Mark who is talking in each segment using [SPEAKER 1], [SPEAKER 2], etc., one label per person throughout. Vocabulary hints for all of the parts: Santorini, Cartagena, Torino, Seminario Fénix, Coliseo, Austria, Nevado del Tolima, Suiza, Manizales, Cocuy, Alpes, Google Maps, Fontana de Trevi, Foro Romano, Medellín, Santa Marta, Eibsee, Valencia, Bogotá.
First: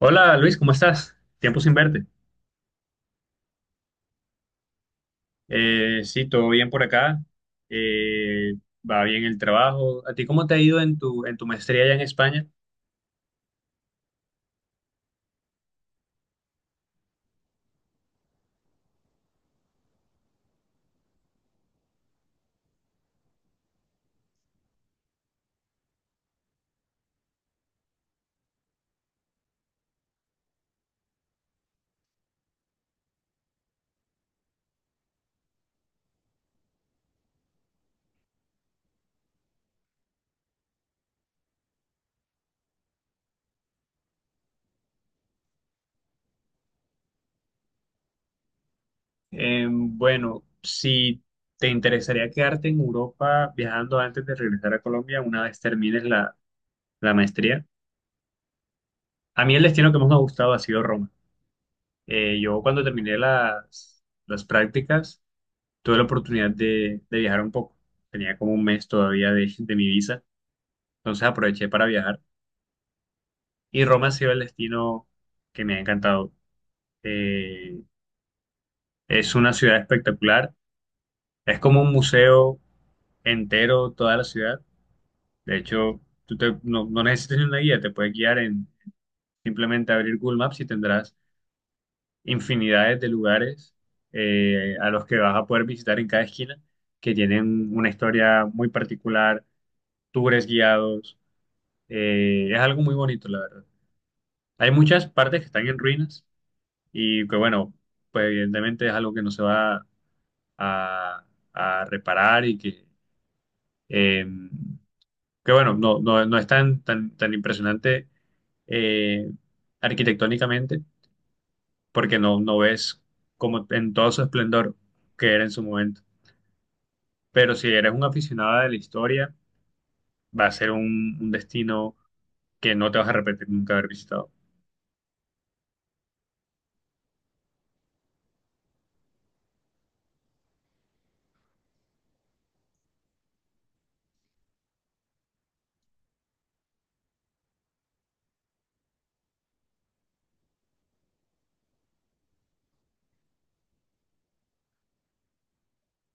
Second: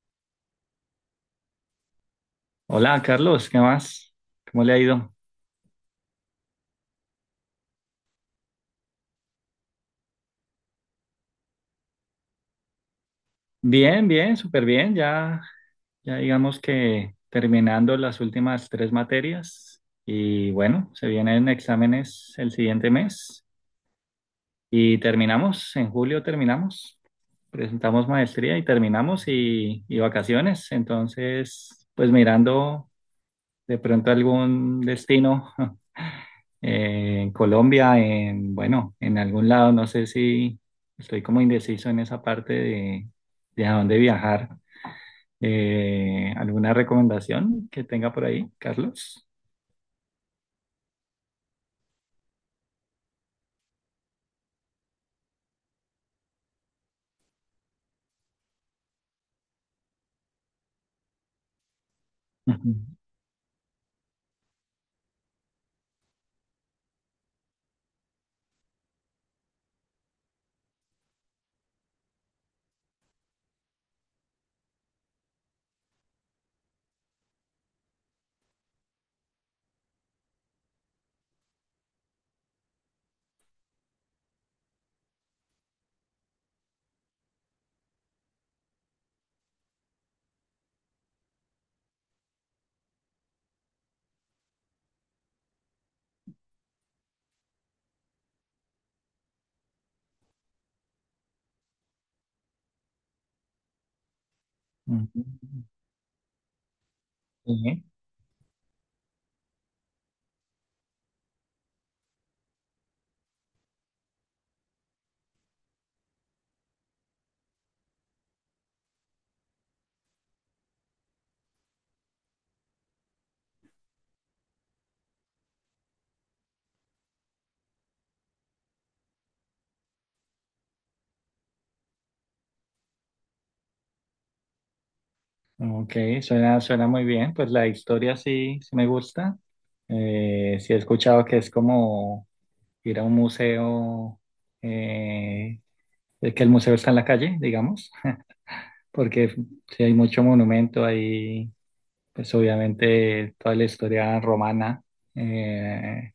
[SPEAKER 1] Hola Luis, ¿cómo estás? Tiempo sin verte.
[SPEAKER 2] Hola, Carlos, ¿qué más? ¿Cómo le ha ido?
[SPEAKER 1] Sí, todo bien por acá. Eh, Va bien el trabajo. ¿A ti cómo te ha ido en tu maestría allá en España?
[SPEAKER 2] Bien, bien, súper bien. Ya, ya digamos que terminando las últimas tres materias y bueno, se vienen exámenes el siguiente mes y terminamos, en julio terminamos, presentamos maestría y terminamos y vacaciones. Entonces, pues mirando de pronto algún destino en Colombia, bueno, en algún lado, no sé si estoy como indeciso en esa parte de a dónde viajar. ¿Alguna recomendación que tenga por ahí, Carlos?
[SPEAKER 1] Bueno, si te interesaría quedarte en Europa viajando antes de regresar a Colombia una vez termines la maestría. A mí el destino que más me ha gustado ha sido Roma. Yo
[SPEAKER 2] Ujú,
[SPEAKER 1] cuando terminé las prácticas tuve la oportunidad de viajar un poco. Tenía como un mes todavía de mi visa, entonces aproveché para viajar. Y Roma ha sido el destino que me ha encantado. Eh, es una ciudad espectacular. Es como un museo entero, toda la ciudad. De hecho, tú te- no, no necesitas ni una guía, te puedes guiar en simplemente abrir Google Maps y tendrás infinidades de lugares a los que vas a poder visitar en cada esquina, que tienen una historia muy particular, tours guiados. Es algo muy bonito, la verdad. Hay muchas
[SPEAKER 2] ujú.
[SPEAKER 1] partes que están en ruinas y que bueno,
[SPEAKER 2] Sí.
[SPEAKER 1] pues evidentemente es algo que no se va a, a reparar y eh, que bueno, no es tan impresionante eh, arquitectónicamente porque no ves como en todo su esplendor que era en su momento. Pero si eres un aficionado de la historia, va a ser un destino que no te vas a arrepentir nunca haber visitado.
[SPEAKER 2] Ok, suena, suena muy bien. Pues la historia sí, sí me gusta. Sí he escuchado que es como ir a un museo, eh, de que el museo está en la calle, digamos, porque sí hay mucho monumento ahí, pues obviamente toda la historia romana, eh,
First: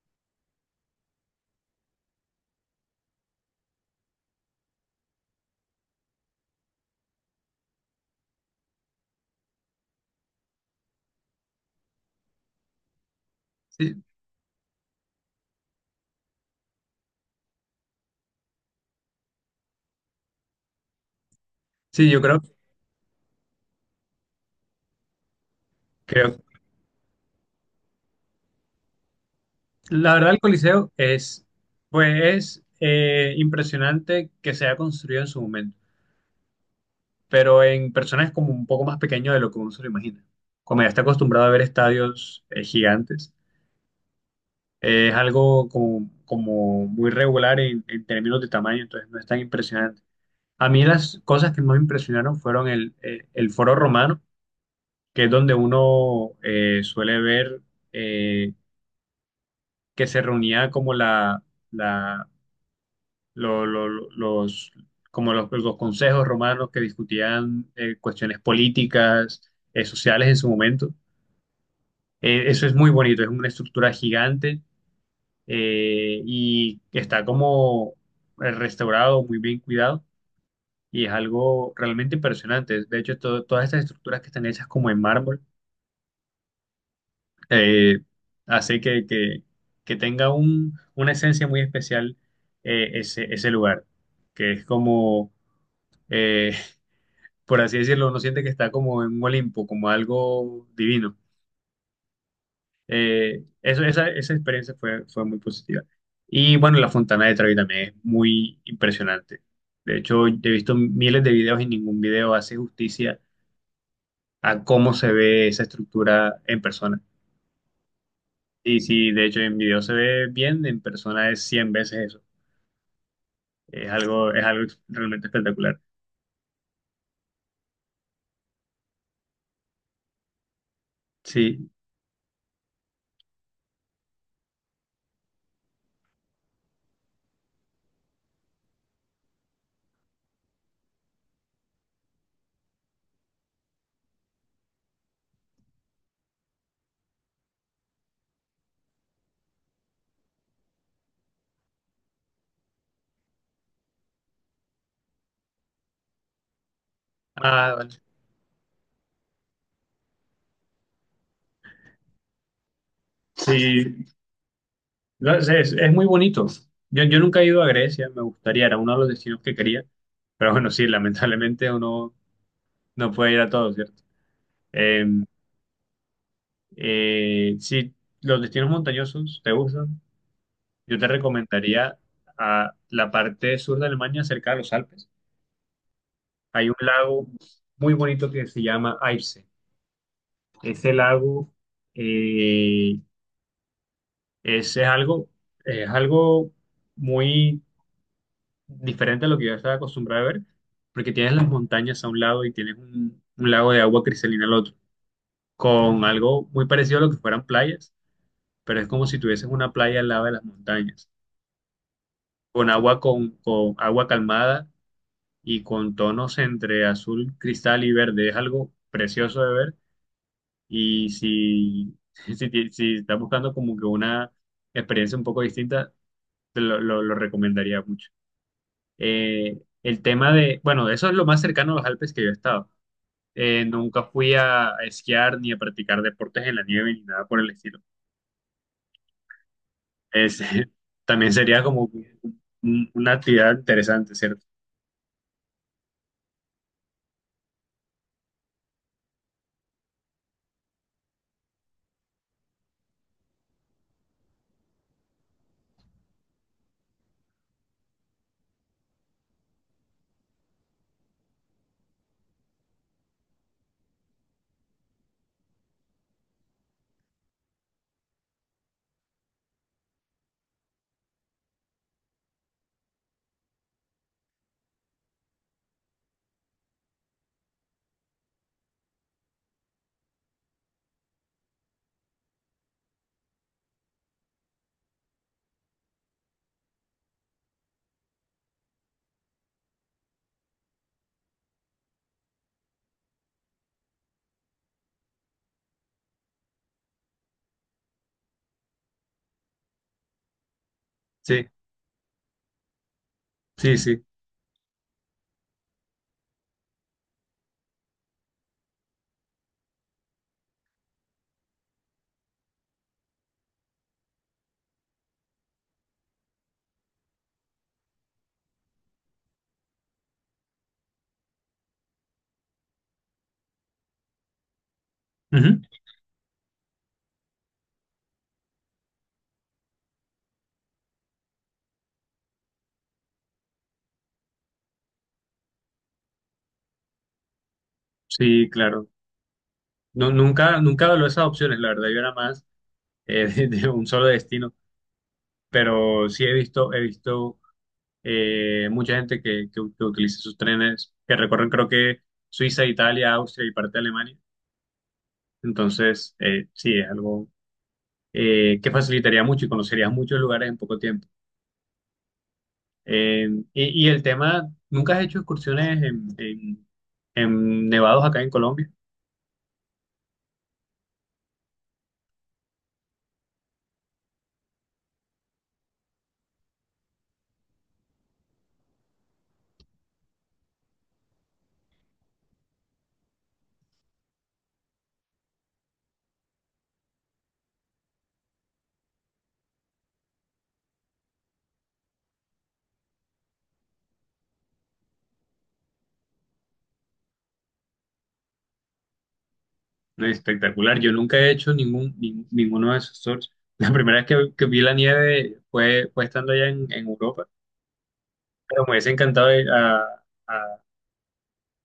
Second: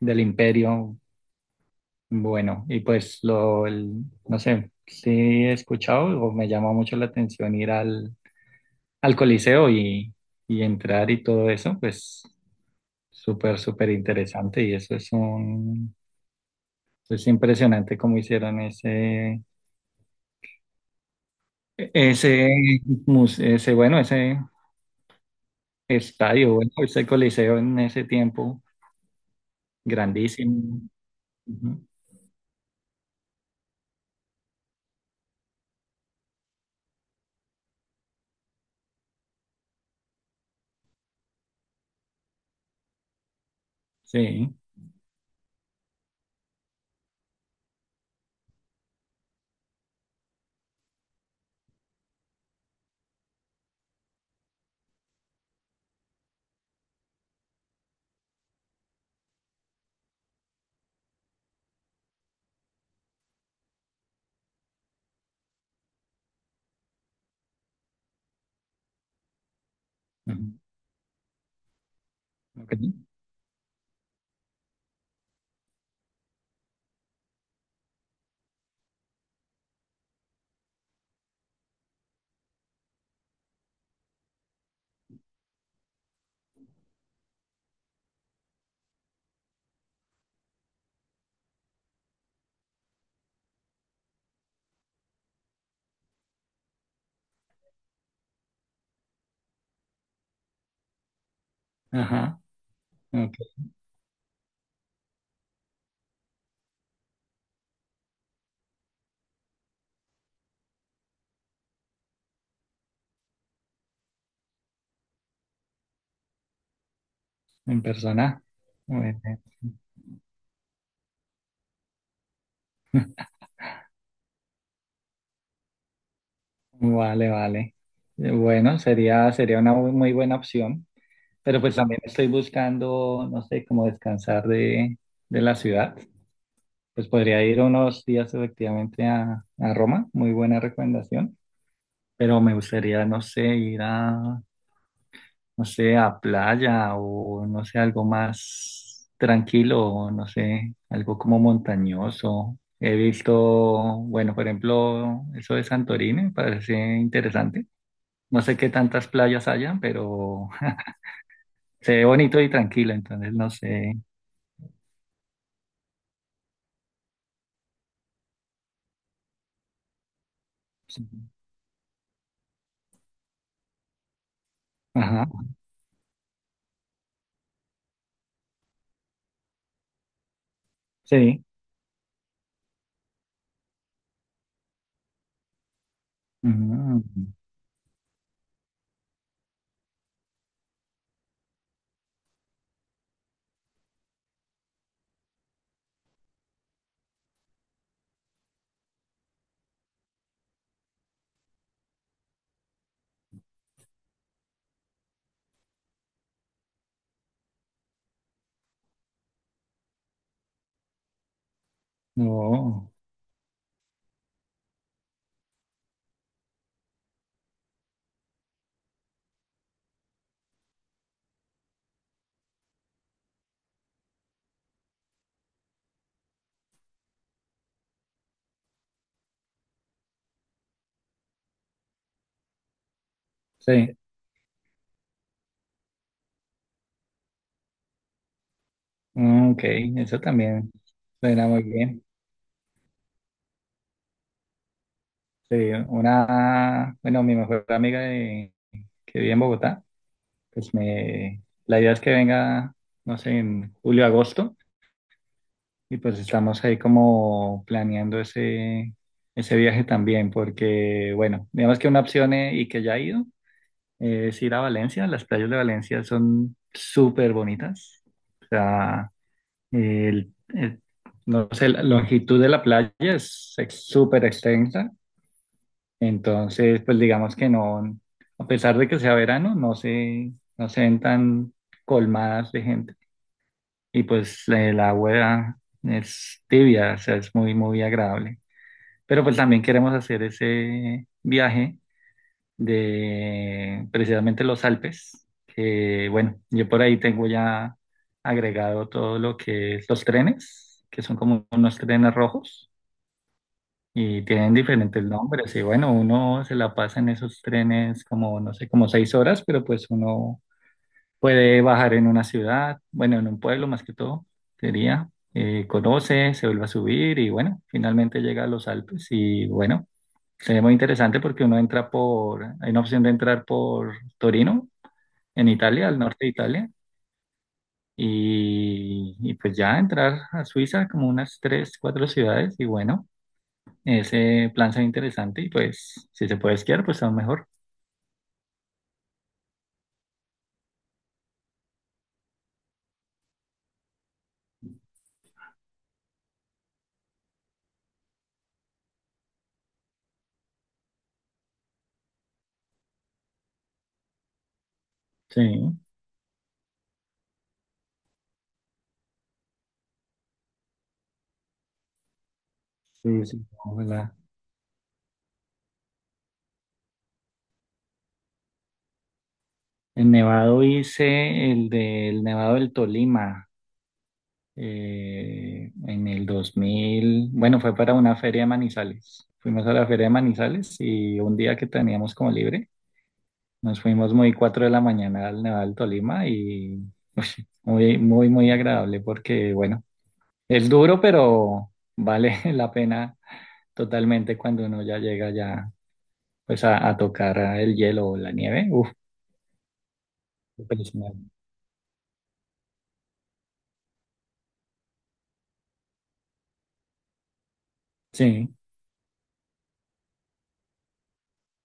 [SPEAKER 2] del imperio, bueno, y pues no sé, sí he escuchado o me llamó mucho la atención ir al Coliseo y entrar y todo eso. Pues súper, súper
[SPEAKER 1] Sí,
[SPEAKER 2] interesante y eso es un, es impresionante cómo hicieron
[SPEAKER 1] sí,
[SPEAKER 2] ese, ese, bueno, ese
[SPEAKER 1] creo,
[SPEAKER 2] estadio, bueno, ese Coliseo en ese tiempo.
[SPEAKER 1] la verdad, el
[SPEAKER 2] Grandísimo.
[SPEAKER 1] Coliseo es,
[SPEAKER 2] Ujú.
[SPEAKER 1] pues, es impresionante que se haya construido en su momento, pero en personas es como un poco más pequeño de lo que uno se lo imagina. Como ya está acostumbrado a ver estadios gigantes,
[SPEAKER 2] Sí.
[SPEAKER 1] es algo como, como muy regular en términos de tamaño, entonces no es tan impresionante. A mí las cosas que más me impresionaron fueron el Foro Romano, que es donde uno suele ver eh, que se reunía como la, lo- los, como los consejos romanos que discutían cuestiones políticas, sociales en su
[SPEAKER 2] Ujú,
[SPEAKER 1] momento. Eso es muy
[SPEAKER 2] ok.
[SPEAKER 1] bonito, es una estructura gigante y está como restaurado, muy bien cuidado y es algo realmente impresionante. De hecho, todas estas estructuras que están hechas como en mármol, eh, hace que tenga un, una esencia muy especial ese lugar, que es como... eh, por así decirlo, uno siente que está como en un Olimpo, como algo divino.
[SPEAKER 2] Ajá, ok,
[SPEAKER 1] Esa experiencia fue, fue muy positiva. Y bueno, la Fontana de Trevi también es muy impresionante. De hecho, he visto miles de videos y ningún video hace justicia a cómo se ve esa estructura en persona.
[SPEAKER 2] en persona.
[SPEAKER 1] Y sí,
[SPEAKER 2] Bueno,
[SPEAKER 1] de hecho en video se ve bien, en persona es 100 veces eso. Es algo realmente espectacular.
[SPEAKER 2] vale, vale. Bueno, sería una muy muy buena opción, pero
[SPEAKER 1] Sí.
[SPEAKER 2] pues también estoy buscando, no sé, cómo descansar de la ciudad. Pues podría ir unos días efectivamente a Roma, muy buena recomendación, pero me gustaría, no sé, ir no sé, a playa o no sé, algo más tranquilo, o no sé, algo como montañoso. He visto, bueno, por ejemplo, eso de Santorini, me parece interesante.
[SPEAKER 1] Ah, vale.
[SPEAKER 2] No sé qué tantas playas hayan, pero se ve bonito y tranquilo, entonces no sé.
[SPEAKER 1] Sí, no, es muy bonito. Yo nunca he ido a Grecia, me gustaría, era uno de los destinos que quería, pero bueno, sí,
[SPEAKER 2] Sí.
[SPEAKER 1] lamentablemente uno no puede ir a todos, ¿cierto? Eh,
[SPEAKER 2] Ajá,
[SPEAKER 1] si los destinos montañosos te gustan, yo te
[SPEAKER 2] sí.
[SPEAKER 1] recomendaría a la parte sur de Alemania, cerca de los Alpes. Hay un
[SPEAKER 2] Mm,
[SPEAKER 1] lago muy bonito que se llama Eibsee. Ese lago eh, es, es algo muy diferente a lo que yo estaba acostumbrado a ver, porque tienes las montañas a un lado y tienes un lago de agua cristalina al otro, con algo muy parecido a lo que fueran playas, pero es como si tuvieses una playa al lado de las montañas, con
[SPEAKER 2] no,
[SPEAKER 1] con agua calmada y con tonos entre azul, cristal y verde. Es algo precioso de ver y si, si estás buscando como que una experiencia un poco distinta, lo recomendaría mucho. El tema de, bueno, eso es lo más cercano a los Alpes que yo he estado.
[SPEAKER 2] sí.
[SPEAKER 1] Nunca fui a esquiar ni a practicar deportes en la nieve ni nada por el estilo.
[SPEAKER 2] Mm, ok, eso
[SPEAKER 1] Es,
[SPEAKER 2] también
[SPEAKER 1] también
[SPEAKER 2] suena
[SPEAKER 1] sería
[SPEAKER 2] muy
[SPEAKER 1] como
[SPEAKER 2] bien.
[SPEAKER 1] una actividad interesante, ¿cierto?
[SPEAKER 2] Sí, una, bueno, mi mejor amiga que vive en Bogotá. Pues me, la idea es que venga, no sé, en julio, agosto, y pues estamos ahí como planeando ese viaje también, porque, bueno, digamos que una opción y que ya he ido, es ir a Valencia. Las playas de Valencia son súper bonitas, o sea, el, el- no sé, la longitud de la playa es súper extensa. Entonces, pues digamos que no, a pesar de que sea verano, no se ven tan colmadas de gente. Y pues el agua es tibia, o sea, es muy, muy agradable. Pero pues también queremos hacer ese viaje, de precisamente los Alpes, que bueno, yo por ahí tengo ya agregado todo lo que es los trenes, que son
[SPEAKER 1] Sí,
[SPEAKER 2] como unos trenes rojos.
[SPEAKER 1] sí, sí.
[SPEAKER 2] Y tienen diferentes nombres, y bueno, uno se la pasa en esos trenes como, no sé, como 6 horas, pero pues uno puede bajar en una ciudad, bueno, en un pueblo más que todo, sería. Conoce, se vuelve a subir y bueno, finalmente llega a los Alpes y bueno, se ve muy interesante porque uno entra por, hay una opción de entrar por Torino, en
[SPEAKER 1] Ujú.
[SPEAKER 2] Italia, al norte de Italia, y pues ya entrar a Suiza, como unas tres, cuatro ciudades y bueno, ese plan se ve interesante y pues si se puede esquiar, pues aún mejor.
[SPEAKER 1] Sí, claro. No, nunca, nunca valoré esas opciones, la verdad, yo era más de un solo destino, pero sí he visto mucha gente que utiliza sus trenes, que recorren creo que Suiza, Italia, Austria y parte de Alemania.
[SPEAKER 2] Sí,
[SPEAKER 1] Entonces, sí, es algo que facilitaría mucho y conocerías muchos lugares en poco tiempo.
[SPEAKER 2] sí, sí,
[SPEAKER 1] Y el
[SPEAKER 2] ojalá.
[SPEAKER 1] tema, ¿nunca has hecho excursiones en, en nevados acá en Colombia?
[SPEAKER 2] El Nevado, hice el del Nevado del Tolima en el 2000. Bueno, fue para una feria de Manizales. Fuimos a la feria de Manizales y un día que teníamos como libre, nos fuimos muy 4 de la mañana al Nevado del Tolima y uy, muy, muy, muy agradable porque, bueno, es duro, pero vale la pena totalmente cuando uno ya llega, ya pues a tocar el hielo o la nieve. Uf,
[SPEAKER 1] No, espectacular, yo nunca he
[SPEAKER 2] impresionante.
[SPEAKER 1] hecho ninguno de esos tours. La primera vez que vi la nieve fue, fue estando allá en Europa,
[SPEAKER 2] Sí.
[SPEAKER 1] pero me hubiese encantado ir a-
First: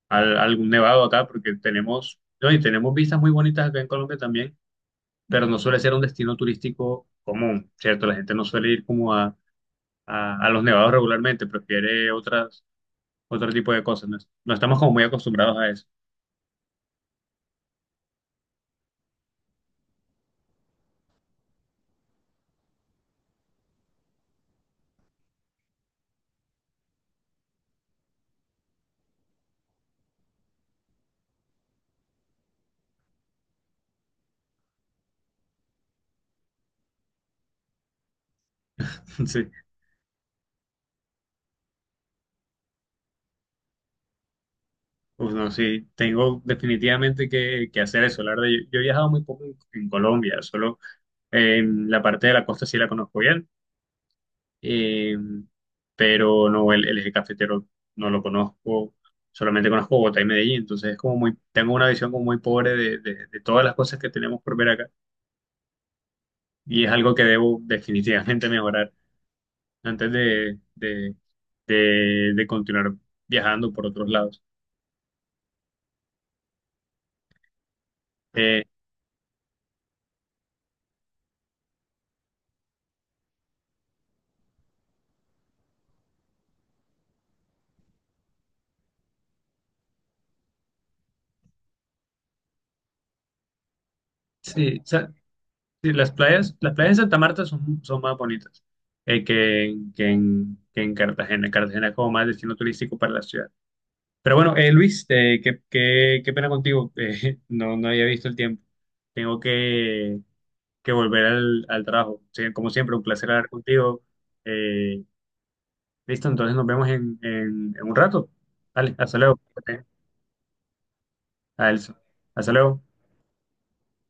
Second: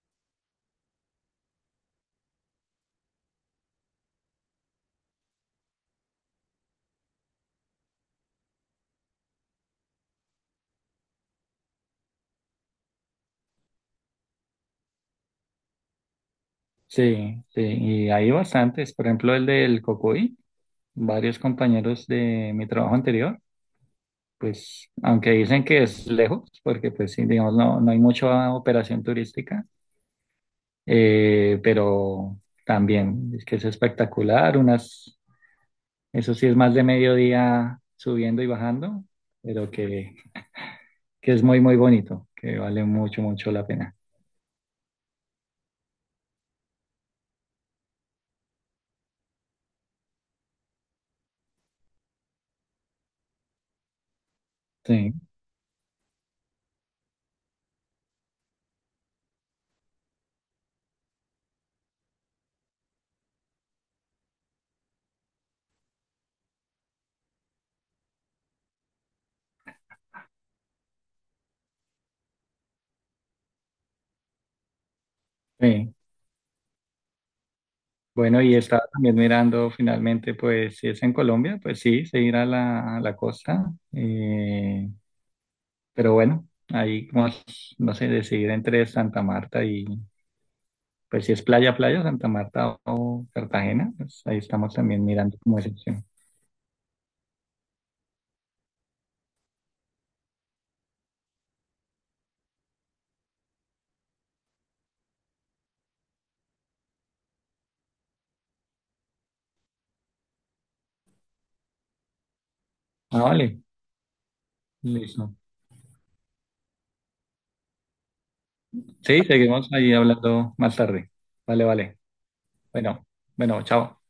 [SPEAKER 1] a algún nevado acá porque tenemos, no, y tenemos vistas muy bonitas acá en Colombia también, pero no suele ser un destino turístico común, ¿cierto? La gente no suele ir como a los nevados regularmente, prefiere otro tipo de cosas. No, no estamos como muy acostumbrados a eso.
[SPEAKER 2] Sí, sí, y hay bastantes, por ejemplo el del Cocuy. Varios compañeros de mi trabajo anterior, pues aunque dicen que es lejos, porque pues sí, digamos, no, no hay mucha operación turística, pero también es que es espectacular. Unas, eso sí es más de mediodía subiendo y bajando,
[SPEAKER 1] Sí,
[SPEAKER 2] pero que es muy, muy bonito, que vale mucho, mucho la pena.
[SPEAKER 1] uf, no, sí, tengo definitivamente que hacer eso. La verdad, yo he viajado muy poco en Colombia, solo en la parte de la costa sí la conozco bien,
[SPEAKER 2] Sí,
[SPEAKER 1] eh, pero no, el eje cafetero no lo conozco. Solamente conozco Bogotá y Medellín, entonces es como muy, tengo una visión como muy pobre de de todas las cosas que tenemos por ver acá y es algo que debo definitivamente mejorar antes de continuar viajando por otros lados.
[SPEAKER 2] sí. Bueno, y
[SPEAKER 1] Eh,
[SPEAKER 2] estaba también mirando finalmente, pues si es en Colombia, pues sí, se irá a a la costa. Pero bueno, ahí como, es, no sé, decidir entre Santa Marta y, pues si es playa, playa, Santa Marta o Cartagena, pues ahí estamos
[SPEAKER 1] sí, o
[SPEAKER 2] también
[SPEAKER 1] sea,
[SPEAKER 2] mirando como esa
[SPEAKER 1] sí,
[SPEAKER 2] opción.
[SPEAKER 1] las playas de Santa Marta son, son más bonitas que en Cartagena. Cartagena es como más destino turístico para la ciudad. Pero bueno, Luis, qué pena contigo. No, no había visto el tiempo. Tengo que volver al trabajo. Sí, como siempre, un
[SPEAKER 2] Ah,
[SPEAKER 1] placer hablar
[SPEAKER 2] vale,
[SPEAKER 1] contigo. Eh,
[SPEAKER 2] listo.
[SPEAKER 1] Listo, entonces nos vemos en, en un rato. Vale, hasta
[SPEAKER 2] Sí,
[SPEAKER 1] luego.
[SPEAKER 2] seguimos ahí hablando más tarde. Vale,
[SPEAKER 1] A Elsa.
[SPEAKER 2] vale.
[SPEAKER 1] Hasta luego.
[SPEAKER 2] Bueno, bueno, chao.